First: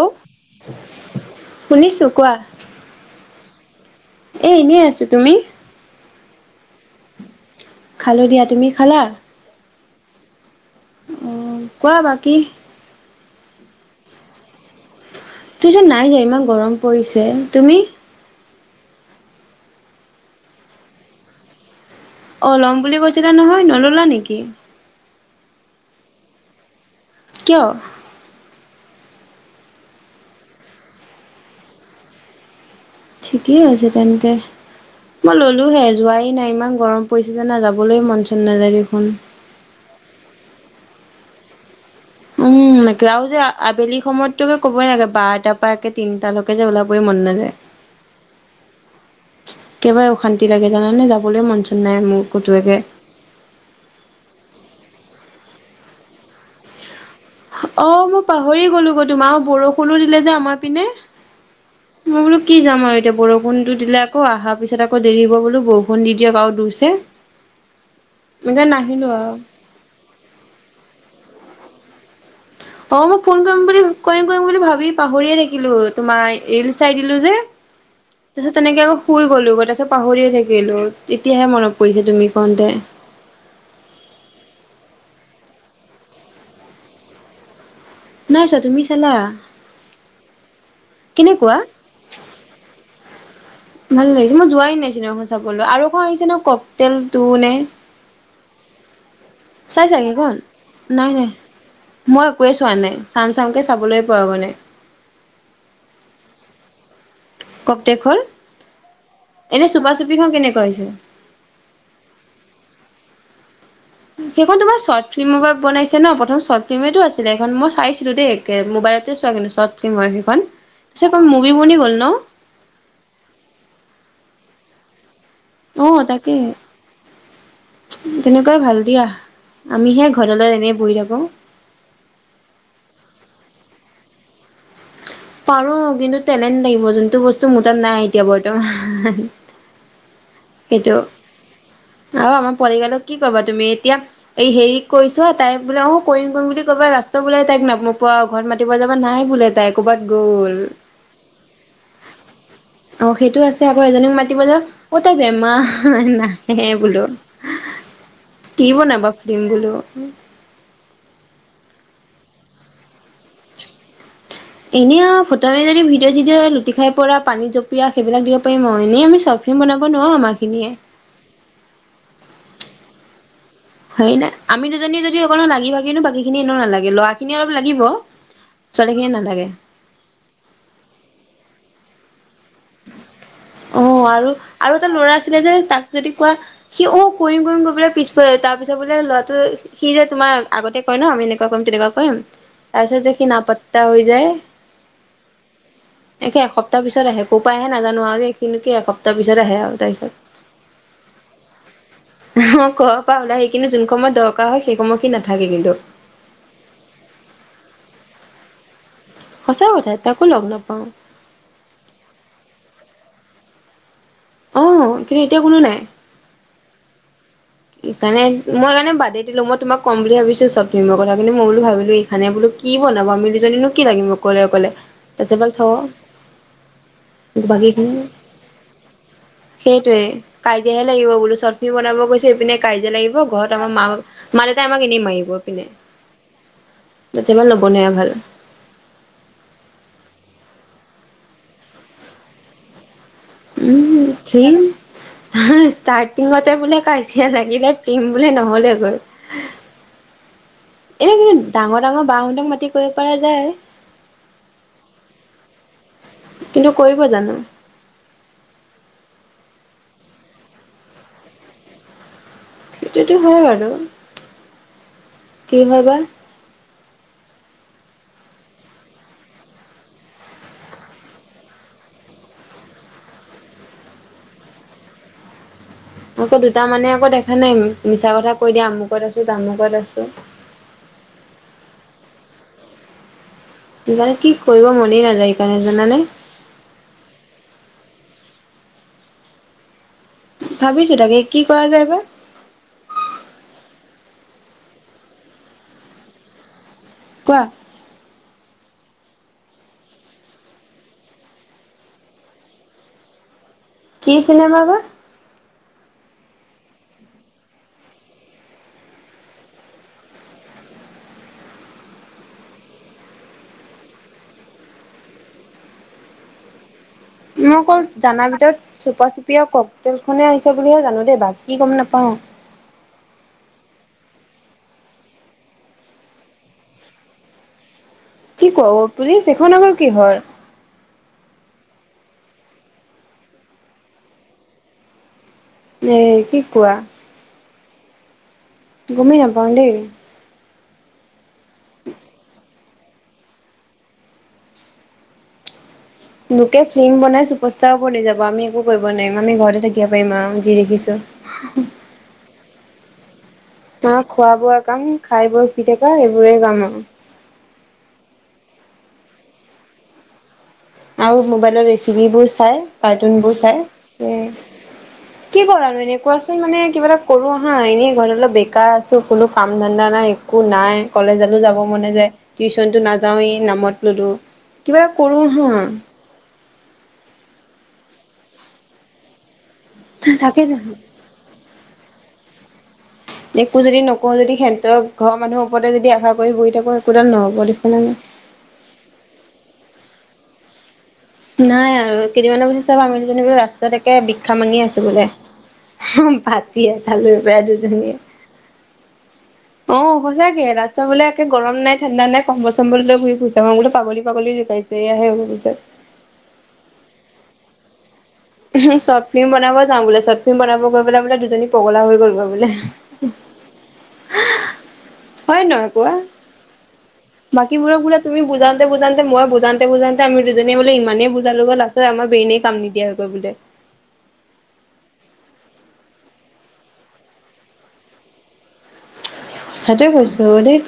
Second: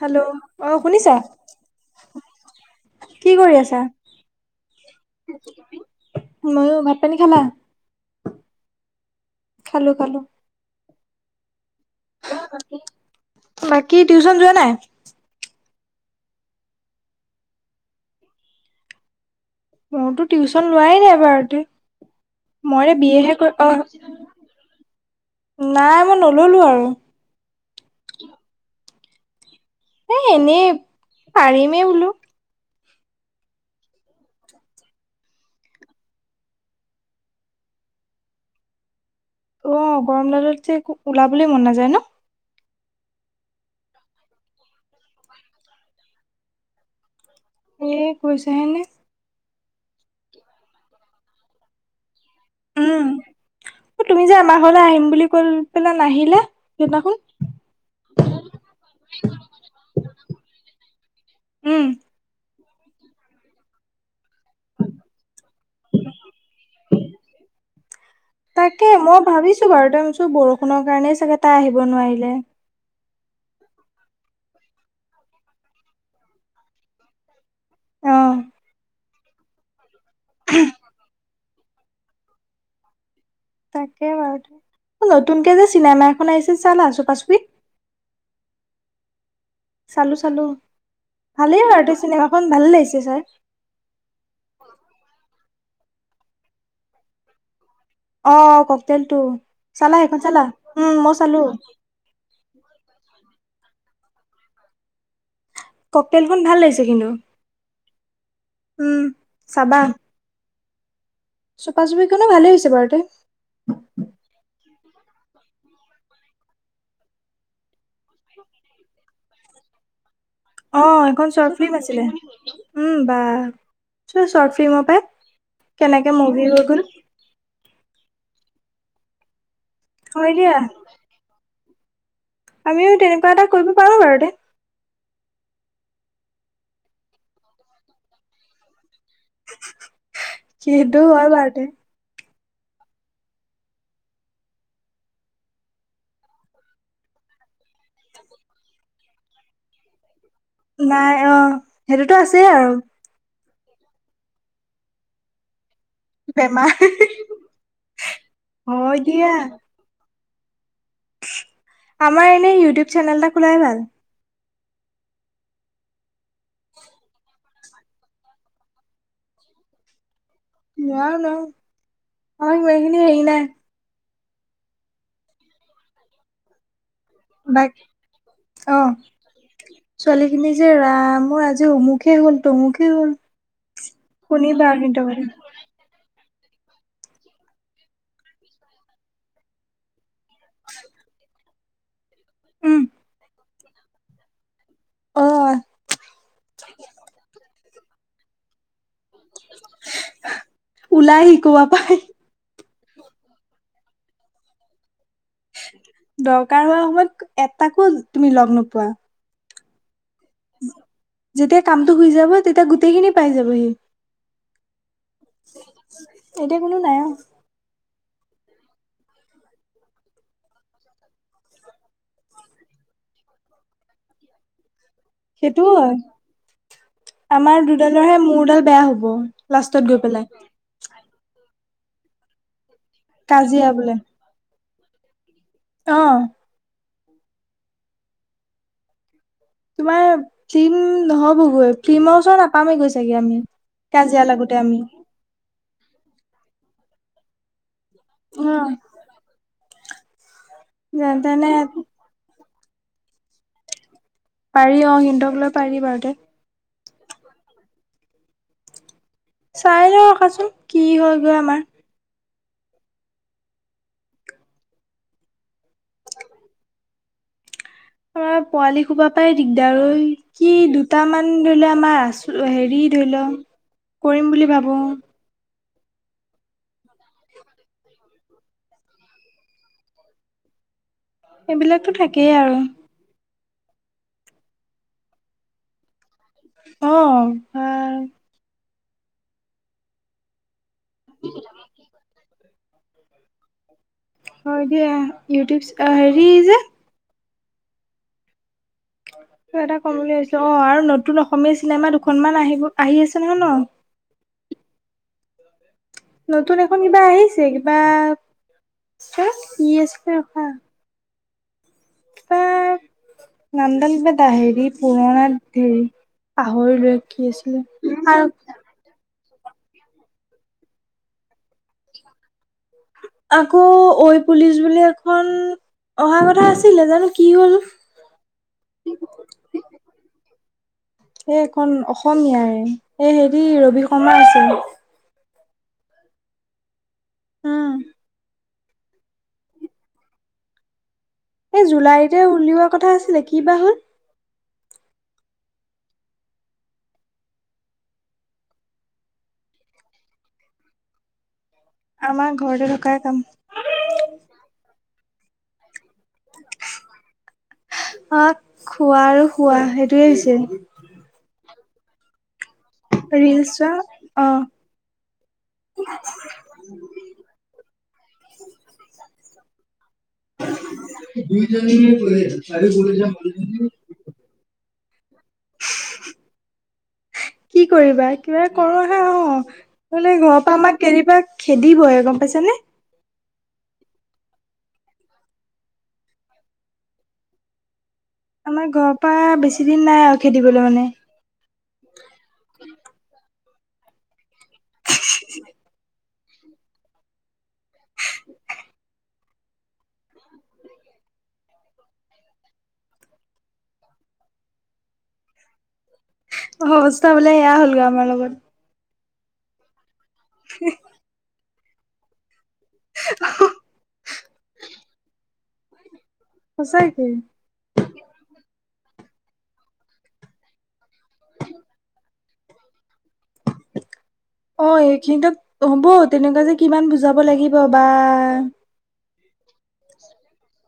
Hello অ', শুনিছা? শুনিছোঁ কোৱা কি কৰি আছা? এ, এনেই আছো। তুমি? ময়ো। ভাত পানী খালা? খালোঁ দিয়া। তুমি খালা? খালোঁ খালোঁ। উ, কোৱা বাকী? বাকী, টিউচন যোৱা নাই? টিউচন নাই যোৱা ইমান গৰম পৰিছে। তুমি? মোৰতো টিউচন লোৱাই নাই বাৰুতে। অ ল'ম মইৰে বুলি কৈছিলা বিয়হে, নহয় নল'লা অ' নেকি নাই মই নল'লো আৰু। কিয়? এ, এনেই, পাৰিমেই বোলো। ঠিকেই আছে তেন্তে। মই ললোহে যোৱাই নাই, ইমান গৰম পৰিছে জানা যাবলৈ মন চন নাযায় দেখোন। অ' গৰম ডালত যে একো, ওলাবলৈ মন নাযায় ন'? উম। এতিয়াও যে আবেলি সময়ততোকে ক'বই নালাগে, বাৰটটা পৰা একে তিনটালৈকে যে ওলাবই মন নাযায়। এ, কৈছেহে এনে। একেবাৰে অশান্তি লাগে জানানে, যাবলৈ মন চন নাই মোৰ কটোৱেকে। অ' তুমি যে আমাৰ ঘৰলৈ আহিম বুলি কৈ পেলাই নাহিলা, সেদিনাখন। অ' মই পাহৰি গ'লো গৈ তোমাৰ আৰু বৰষুণো দিলে যে আমাৰ পিনে। উম মই বোলো কি যাম আৰু এতিয়া বৰষুণটো দিলে, আকৌ আহাৰ পিছত আকৌ দেৰি হ'ব বোলো, বৰষুণ দি দিয়ক আৰু দোৰছে। [inaudible] তাকে মই ভাবিছোঁ বাৰুতে [unintelligible] বৰষুণৰ কাৰণেই চাগে তাই আহিব নোৱাৰিলে। অ' মই ফোন কৰিম বুলি, কৰিম কৰিম বুলি ভাবি পাহৰিয়ে থাকিলোঁ, তোমাৰ ৰীল চাই দিলোঁ যে। অ'। তাৰপিছত তেনেকে [unintelligible] শুই গ'লোঁ তাৰপিছত পাহৰিয়ে থাকিলোঁ, তেতিয়াহে মনত পৰিছে তুমি কওঁতে। তাকে বাৰুতে। নতুনকে যে চিনেমা এখন আহিছে চালা চুপা চুপি? নাই চোৱা। তুমি চালা? চালোঁ চালোঁ, কেনেকুৱা ভালেই বাৰুতে, চিনেমাখন ভাল লাগিছে চাই। ভাল লাগিছে, মই যোৱাই নাইচিনাখন চাবলৈ আৰু এখন আহিছে ন' কক তেল টো নে অ' ককতেল টু। চালা সেইখন চালা? উম, নাই মই নাই চালোঁ। মই একোৱে চোৱা নাই চাম চামকে চাবলৈ পোৱা গৈ নাই। কক তেলখন ভাল লাগিছে কিন্তু। ককটেক হ'ল উম এনেই চুপা চুপিখন কেনেকুৱা হৈছে? চোপা চুপিখনে ভালেই হৈছে বাৰুতে। সেইখন তোমাৰ চৰ্ট ফিল্মৰ পৰা বনাইছে ন প্ৰথম শৰ্ট ফিল্মেতটো আছিলে সখন মই চাইছিলো দেই একে মোবাইলত। তে চোৱা কিন্তু চব ফ্লিম হয় সেইখন অ তাৰপিছত সেখন মুভি চৰ্ট বনি ফিল্ম গ'ল ন আছিলে উম বা চোৱা চৰ্ট ফিল্মৰ পাই আহ কেনেকে তাকে মুভি হৈ গ'ল তেনেকুৱাই ভাল দিয়া। আমিহে হয় দিয়া ঘৰলৈ এনেই বহি থাকো। আমিও তেনেকুৱা এটা কৰিব পাৰো বাৰু দে। পাৰো কিন্তু তেলেন লাগিব যোনটো বস্তু মোৰ তাত নাই এতিয়া বৰ্তমান। কিন্তু হয় বাৰতে। আও আমাৰ পোৱালি গালক কি কবা তুমি এতিয়া এই হেৰি কৰিছোৱা তাইক বোলে অ কৰিম কৰিম বুলি ক'বা ৰাস্তত বোলে তাইক নপোৱা অ। ঘৰত মাতিব যাবা নাই বোলে তাই ক'ৰবাত গ'ল। নাই অ সেইটোতো আছে আৰু। অ সেইটো আছে আকৌ এজনীক মাতিব যা তাই বেমা হ নাহে বেমাৰ বোলো কি হয় বনাবা ফ্লিম দিয়া বোলো। আমাৰ এনেই ইউটিউব চেনেল এটা খোলাই ভাল। এনেই আও ফটোৱামি যদি ভিডিঅ' চিডঅ' লুটি খাই পৰা পানীত জপিয়ীয়া সেইবিলাক দিব পাৰিম আও এনেই আমি চ- বনাব নোৱাৰো আমাৰ খিনিয়ে নোৱাও নোৱাও অ ইমানখিনি সেই নাই। সেই নাই আমি দুজনী যদি অকণমান লাগি ভাগি দো বাকী খিনি এনে নালাগে লৱা বাক অ নালাগে ছোৱালীখিনি যে ৰাম আজি অমুখে হ'ল। তমুখে হ'ল অ' আৰু কনি আৰু বাগ এটা ইন্ট ল'ৰা বাটে আছিলে যে তাক যদি কোৱা সি অ কৰিম কৰিম কৰি কপেলাই পিছ পেলায় তাৰ পিছত বোলে ল'ৰাটোৱে সি যে তোমাক আগতে কয় ন আমি এনেকুৱা কৰিম তেনেকুৱা কৰিম উম তাৰপিছত যে সি নাপত্তা হৈ যায়। অ একে এসপ্তাহ পিছত আহে। এহে নাজানো আও দেই কিনু কি এসপ্তাহ পিছত আহে আও তাইছত। ওলাই শিকোৱা পাই অ ক পা ওলায় আহি কিনু যোন সময়ত দৰকাৰ হয় সেই সময় সি নাথাকে কিন্তু। দৰকাৰ হোৱা সময়ত এটাকো তুমি লগ নোপোৱা। সঁচা কথা এটাকো লগ নাপাওঁ। যেতিয়া কামটো হৈ যাব তেতিয়া গোটেইখিনি পাই যাবহি। অ কিন্তু এতিয়া কোনো নাই। এতিয়া কোনো নাই অ। সিকাণে মই সেকাণে বাদে দিলো মই তোমাক কম বুলি ভাবিছো চৰ্ট ফ্লিমৰ কথা কিন্তু মই বোলো ভাবিলো ই খানে বোলো কি বনাব আমি দুজনীনো কি লাগিম অকলে অকলে তাছত বাল থ। সেইটোও হয় আমাৰ বাকীখিনি দুডালৰহে মোৰডাল বেয়া হব লাষ্টত গৈ পেলাই। তেতিয়াহে লাগিব বোলো চৰ্ট ফ্লিম বনাব গৈছো এইপিনে কাজিয়া লাগিব ঘৰত কাজিয়া আমাৰ মা বোলে [unintelligible] মা-দেউতাই আমাক এনেই মাৰিব এপিনে। অ। দেতিয়াবা নবনিয়া ভাল। তোমাৰ ফ্লিম নহ'বগৈ ফ্লিমৰ ওচৰত নাপামেই গৈ চাগে আমি। উম কাজিয়া লাগোতে ফিল্মছ আমি ষ্টাৰ্টিঙতে বোলে কাজিয়া লাগিলে ফিল্ম বোলে নহ'লেগৈ যেনে এনে তেনে কিন্তু ডাঙৰ ডাঙৰ বান্ধক মাতি কৰিব পৰা যায় পাৰি অ সিহতক লৈ পাৰি বাৰু তে কিন্তু কৰিব জানো চাইলও ৰখাচোন কি হয় গৈ আমাৰ সেইটোতো হয় বাৰু কি হয় বা আমাৰ পোৱালি সোপা পাই দিগদাৰ এই কি দুটামান ধৰিলে আমাৰ আছো হেৰি ধৰিলও কৰিম বুলি ভাবো আকৌ দুটা মানে আকৌ দেখা নাই মিছা কথা কৈ দিয়া আমুকত আছো তামুকত আছো এইবিলাকতো থাকেই আৰু সেইকাৰণে কি কৰিব মনেই নাযায় সেইকাৰণে জানানে অ ভাবিছো তাকে কি কৰা যায় বা হয় দিয়া ইউটিউব হেৰি যে কোৱা কিবা এটা কম বুলি ভাবিছিলো অ আৰু নতুন অসমীয়া চিনেমা দুখনমান আহিব আহি আছে নহয় ন কি চিনেমা বা নতুন এখন কিবা আহিছে কিবা কি আছিলে ৰখা কিবা নামডাল কিবা দা এটা হেৰি পুৰণা ধেৰি পাহৰিলোৱে কি মই আছিলে অকল আৰু জানাৰ ভিতৰত চুপা চুপি আৰু ককতেল খনে আহিছে বুলিহে জানো দেই বাকি গম নাপাও আকৌ ঐ পুলিচ বুলি এখন অহা কথা আছিলে জানো কি হ'ল কি কও ঐ পুলিচ এইখন আকৌ কিহৰ এই এখন অসমীয়াৰে এ হেৰি ৰবি শৰ্মা আছিল এই কি কোৱা উম গমেই নাপাওঁ দেই এই জুলাইতে উলিওৱা কথা আছিলে কিবা হ'ল লোকে ফ্লিম বনাই ছুপাৰষ্টাৰৰ বনি যাব আমি একো কৰিব নোৱাৰিম আমি ঘৰতে থাকিব পাৰিম আও যি দেখিছোঁ [inaudible] আমাৰ ঘৰতে থকাই কাম আমাৰ খোৱা বোৱা কাম খাই বৈ শুই থকা এইবোৰে কাম আও অ খোৱা আৰু শুৱা সেইটোৱেই হৈছে আও মোবাইলত ৰেচিপিবোৰ চাই কাৰ্টুনবোৰ ৰিলচ চাই চোৱা কি কৰানো এনেই কোৱাচোন মানে কিবা এটা কৰো আহা এনেই ঘৰত অলপ বেকাৰ আছো কোনো কাম ধান্দা নাই একো নাই কলেজতো যাব মনে নেযায় টিউচনটো অ নাযাওৱেই নামত ললো কিবা কৰো হ কি কৰিবা কিবা কৰো আহা অহ বোলে এই থাকে ঘৰৰ পৰা দেখোন আমাক কেতিয়িবা খেদিবহে গম পাইছা নে? একো যদি নকওঁ যদি হেতৰ ঘৰৰ মানুহৰ ওপৰতে যদি আশা কৰি বহি থাকো একোডাল নহ'ব দেখো না নে আমাৰ ঘৰৰ পৰা বেছি দিন নাই আৰু খেদিবলৈ মানে নাই আৰু কেইদিনমানৰ পাছত চাবা আমি দুজনী বোলো ৰাস্তাত একে বিখ্যা মাঙি আছো বোলে বাটি এটা লৈ পেলাই দুজনীয়ে [inaudible] অঁ, সঁচাকে ৰাস্তা বোলে একে গৰম নাই ঠাণ্ডা নাই কম্বল চম্বৰলৈ ঘুৰি ফুৰিছে মই বোলো পাগলী পাগলী জোকাইছো। সয়াহে অ পিছত। অ অৱস্থা বোলে সেয়া হ'ল গৈ আমাৰ লগত। চৰ্ট ফিল্ম বনাব যাওঁ বোলে চৰ্ট ফিল্ম বনাবলে বোলে দুজনী পগলা হৈ কৰিব বোলে। হয় নহয় কোৱা? সঁচাকেই। বাকীবোৰৰ বোৰা তুমি বুজানতে বুজানতেই মই বুজাওতে, আমি দুজনীয়ে বোলে ইমানেই বুজালোগে লাষ্টত আমাৰ ব্ৰেনে কাম নিদিয়া হৈ গল বোলে। অঁ, এইখিনিতক হ'ব তেনেকুৱা যে কিমান বুজাব লাগিব বা। সছাটয়ে কৈছো আৰু দেই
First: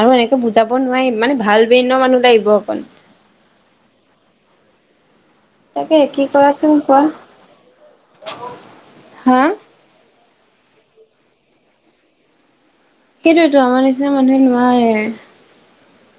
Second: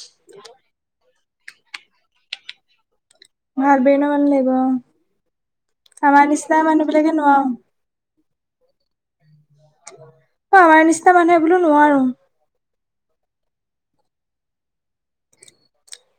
আৰু একো বুজাব নোৱাৰিম মানে ভাল ব্ৰেনৰ মানুহ লাগিব অকণ। ভাল ব্ৰেনৰ মানুহ লাগিব অ। তাকে কি কৰাচোন কোৱা বিলাকে নোৱাৰো হা। অঁ, আমাৰ নিচিনা মানুহে বোলো নোৱাৰো। সেইটোয়তো আমাৰ নিচিনা মানুহে নোৱাৰে।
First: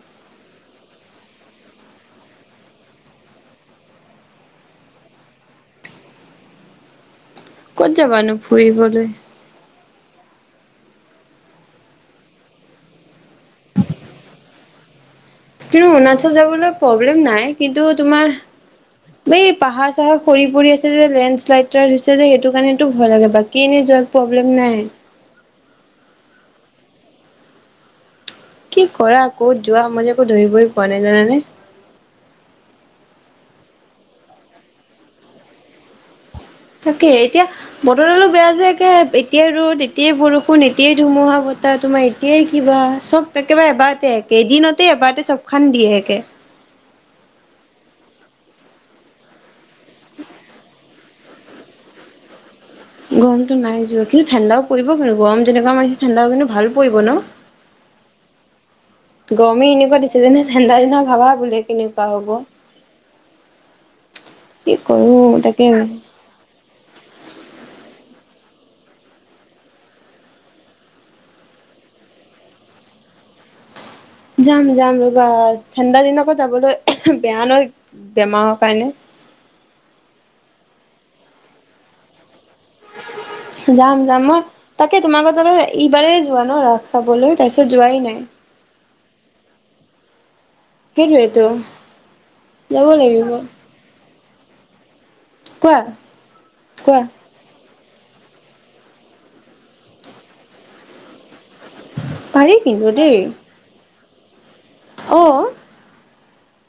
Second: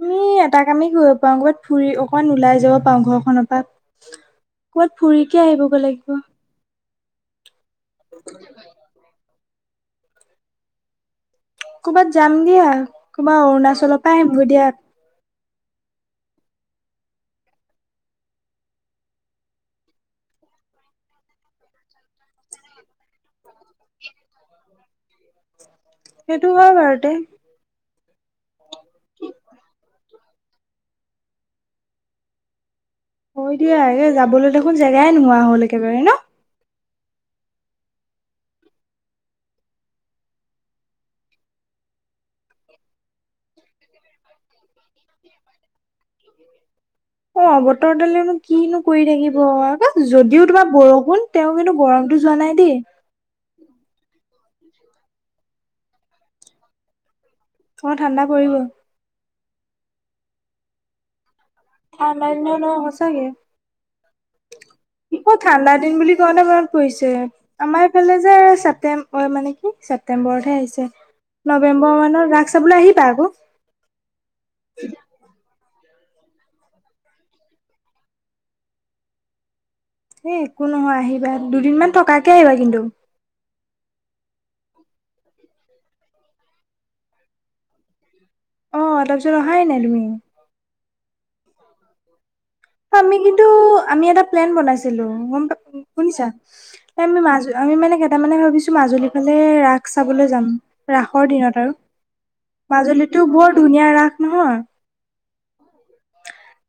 আমি এটা কামেই কৰিব পাৰাওঁ কবাত ফুৰি অকমান ওলাই যাব পাৰো ঘৰখনৰ পৰা। কবাত ফুৰিকে আহিবগৈ লাগিব। ক'ত যাবানো ফুৰিবলৈ? ক'বাত যাম দিয়া আৰু কবা অৰুণাচলৰ পৰা আহিমগৈ দিয়া। কিন্তু অৰুণাচল যাবলৈ প্ৰব্লেম নাই কিন্তু তোমাৰ। এই পাহাৰ চাহাৰ সৰি পৰি আছে যে লেণ্ডশ্লাইড এটা দি হৈছে যে সেইটো কাৰণেতো ভয় লাগে বাকী এনেই যোৱা প্ৰব্লেম নাই। সেইটো হয় বাৰুতে। কি কৰা ক'ত যোৱা মইজে যে একো ধৰিবই পোৱা নাই জানানে? হয় দিয়া। এই যাবলৈ দেখোন জেগাই নোহোৱা হ'ল একেবাৰে ন? তাকে এতিয়া বতৰ দালো বেয়া যে একে এতিয়াই ৰ'দ এতিয়াই বৰষুণ এতিয়াই ধুমুহা বতাহ তোমাৰ একেই কিবা চব একেবাৰে এবাৰতে একেদিনতেই এবাৰতে চবখন দিয়ে একে। অঁ, বতৰ দালনো কিনো কৰি থাকিব যদিও তোমাৰ বৰষুণ তেওঁ কিন্তু গৰমতো যোৱা নাই দেই। গৰমতটো নাই যোৱা কিন্তু ঠাণ্ডাও পৰিব কিন্তু গৰম যেনেকুৱা মাৰিছে ঠাণ্ডা কিন্তু ভাল পৰিব ন? অঁ, ঠাণ্ডা পৰিব। গৰমে এনেকুৱা দিছে যেনে ঠাণ্ডা দিনা ভাবা বোলে। কেনেকুৱা ঠাণ্ডা হব দিন ন সঁচাকে কি কৰো তাকে ভাবি স মনত পৰিছে আমাৰ ইফালে যে ছেপটম্ব মানে কি ছেপ্তেম্বৰতহে আহিছে। নৱেম্বৰ মানত ৰাস চাবলৈ আহিবা আকৌ। যাম যাম ৰবা ঠাণ্ডা দিনক যাবলৈ বেয়া নয় বেমাৰৰ কাৰণে। হে একো নহয় আহিবা দুদিনমান থকাকে আহিবা কিন্তু। যাম যাম মই তাকে তোমাৰত এইবাৰেই যোৱা ন ৰাস চাবলৈ তাৰপিছত যোৱাই নাই। অঁ তাৰপিছত অহাই নাই তুমি। সেইটোৱেটো। আমি কিন্তু আমি এটা প্লেন বনাইছিলো গম কোৱা শুনিছা কোৱা আমি মাজ আমি মানে কেইটামানে ভাবিচো মাজুলী ফালে ৰাস চাবলৈ যাম ৰাসৰ দিনত আৰু। পাৰি কিন্তু মাজুলীটো বৰ ধুনীয়া ৰাস নহয়। অঁ।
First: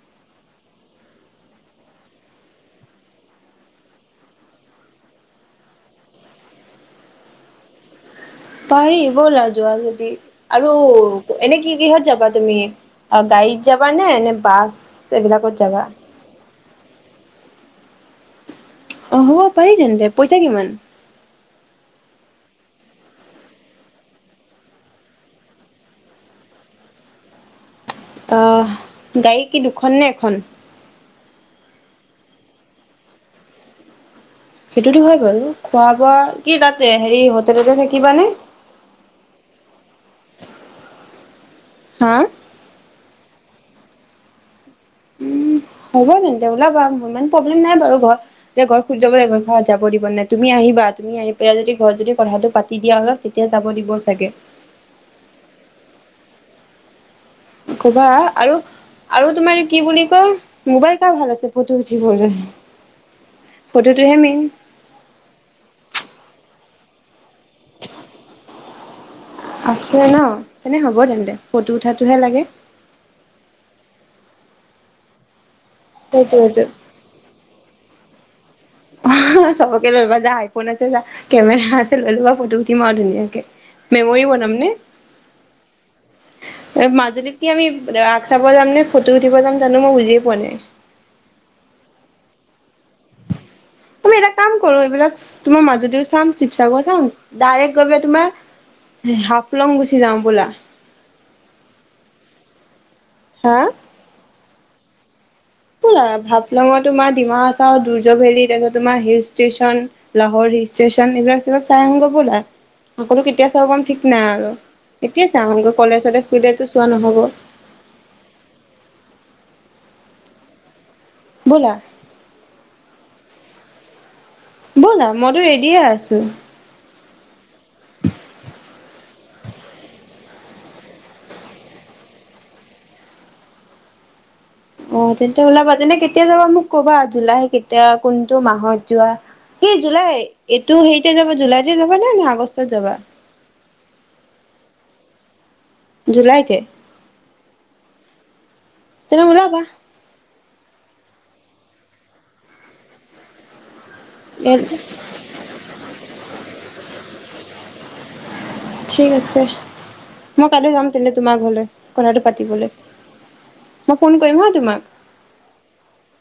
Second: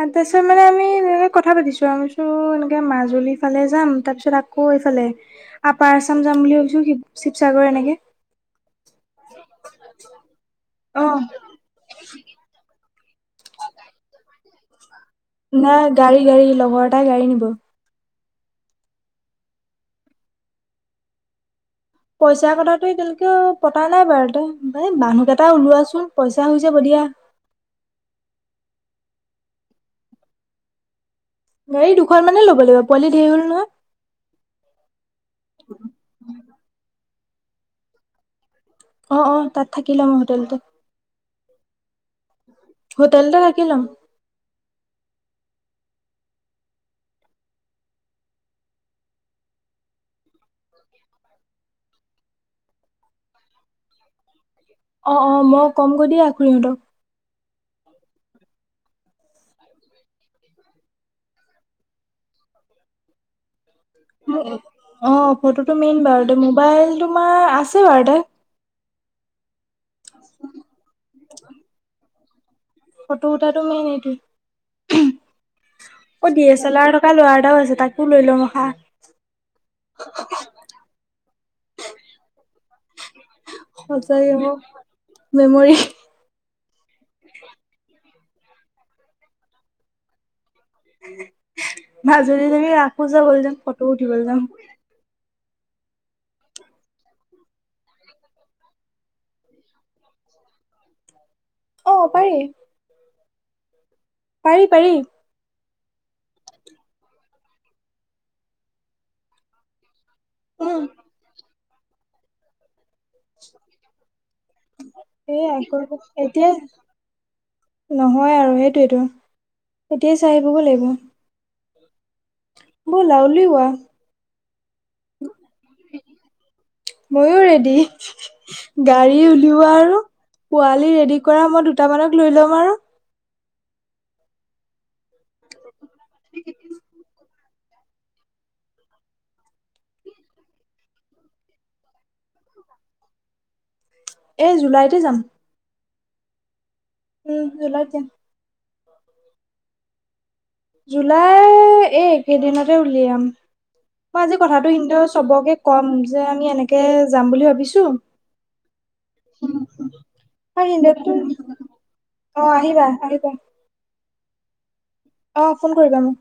তাৰপিছত মানে আমি কথা পাতিছু আমিতো এনেকে মাজুলীফালে যাম তাৰপিছত আকৌ এইফালে আপাৰ আছাম যাম বুলি ভাবিছু শিৱসাগৰ এনেকে পাৰি ব'লা যোৱা যদি, আৰু অ এনেক কি-কিহত যাবা তুমি? গাড়ীত যাবা নে? নে বাছ- এইবিলাকত না, যাবা গাড়ী গাড়ী লগৰ এটাই গাড়ী নিব। অ হব পাৰি তেন্তে, পইচা কিমান? পইচাৰ কথাটো এতিয়ালৈকে পতা নাই বাৰুতে, এ মানুহকেইটা ওলোৱাচোন, পইচা হৈ যাব দিয়া। আ'হ, গাড়ী কি দুখন নে এখন? গাড়ী দুখন মানে ল'ব লাগিব পোৱালি ধেয়ি হ'ল নহয়। সেইটো হয় বাৰু, খোৱা-বোৱা, কি তাতে হেৰি হোটেলতে থাকিবা নে? অঁ অঁ তাত থাকি লম হোটেলতে। হাঁ'? হোটেলতে থাকি লম। উ', হ'ব তেন্তে উলাবা ইমান প্ৰব্লেম নাই বাৰু ঘৰত। যে ঘৰত সুইত যাব লাগিব ঘৰত যাব দিব নে নাই? তুমি আহিবা, তুমি আহি পেলাই যদি ঘৰত যদি কথাটো পাতি দিয়া অলপ তেতিয়া যাব দিব চাগে! অ-অ মই কমগৈ দিয়া খুড়িহতক। কবা আৰু আৰু তোমাৰ কি বুলি কয়, মোবাইল কাৰ ভাল আছে ফটো উঠিবলৈ। [inaudible] ফটোটোহে মেইন। অঁ ফটো টো মেইন বাৰু দে মোবাইল তোমাৰ আছে বাৰু তে আছে ন'? তেনে হ'ব তেন্তে, ফটো উঠাটুহে লাগে। ফটো উঠাটো মেইন নেকি? অ ডি এ সেইটোৱেটো চেলাৰ থক- কা ল'ৰা এটাও আছে তাকো লৈ লওঁ হাঁ। চবকে লৈবা যা আইফোন আছে যা, কেমেৰা আছে লৈ লৱা ফটো উঠিম আও ধুনীয়াকে। মেমৰি সঁচাকে অ বনাম নে? মেমৰি এ মাজুলীত কি আমি ৰাশ চাব যাম নে ফটো উঠিব যাম জানু মই বুজিয়ে পোৱা নাই? মাজুলী তুমি ৰাখো ছাৱল যাম ফ- আমি এটা কাম কৰো এইবিলাক তোমাৰ মাজুলীও চাম, চিৱসাগৰো চাম ডাইৰেক্ গৈ পেলাই তোমাৰ হাফলং গুচি যাওঁ ব'লা। অ' পাৰি। হা? পাৰি পাৰি। হাফলঙৰ তোমাৰ ডিমা-হাছাও দুৰ্য ভেলী তাৰছত তোমাৰ হিল ষ্টেচন লাহৰ উম হিষ্টেচন এইিলাক চব চাই আহু গৈ বলা। সকলো কেতিয়া চাব পাম ঠিক নাই আৰু! এতিয়াই এই চাওঁগৈ আকৌ কলেজ-চলেজ এতিয়া খুলিলেতু চোৱা নহ'ব। নহয় আৰু সেইটোৱেতো, এতিয়াই চাই আহিবগৈ লাগিব। ব'লা! ব'লা উলিওৱা! ব'লা! মইতু ৰেডিয়ে আছো। মইয়ো ৰেডি। গাড়ী উলিওৱা আৰু, পোৱালী ৰেডি কৰা মই দুটামানক লৈ লম আৰু অ তেন্তে ওলাবা তেনে কেতিয়া যাবা মোক কবা! জুলাই কেতিয়া কোনটো মাহত যোৱা সেই জুলাই, এইটো হেৰিতে যাবা জুলাইতে যাবা নে? নে আগষ্টত যাবা? এই, জুলাইতে যাম। জুলাইতে? উম, জুলাইত যাম। তুমি ওলাবা? জুলাইৰ, এই কেইদিনতে উলিয়াম। মই আজি ইয়াত কথাটো ইহঁতৰ চবকে কম যে, আমি এনেকে যাম বুলি ভাবিছোঁ! ঠিক আছে। মই আৰু কাইলৈ যাম তেনে, সিহঁতেতো তোমাৰ ঘৰলৈ। কথাটো অ পাতিবলৈ, আহিবা আহিবা মই ফোন কৰিম হা তোমাক? অ'! ফোন কৰিবা মোক।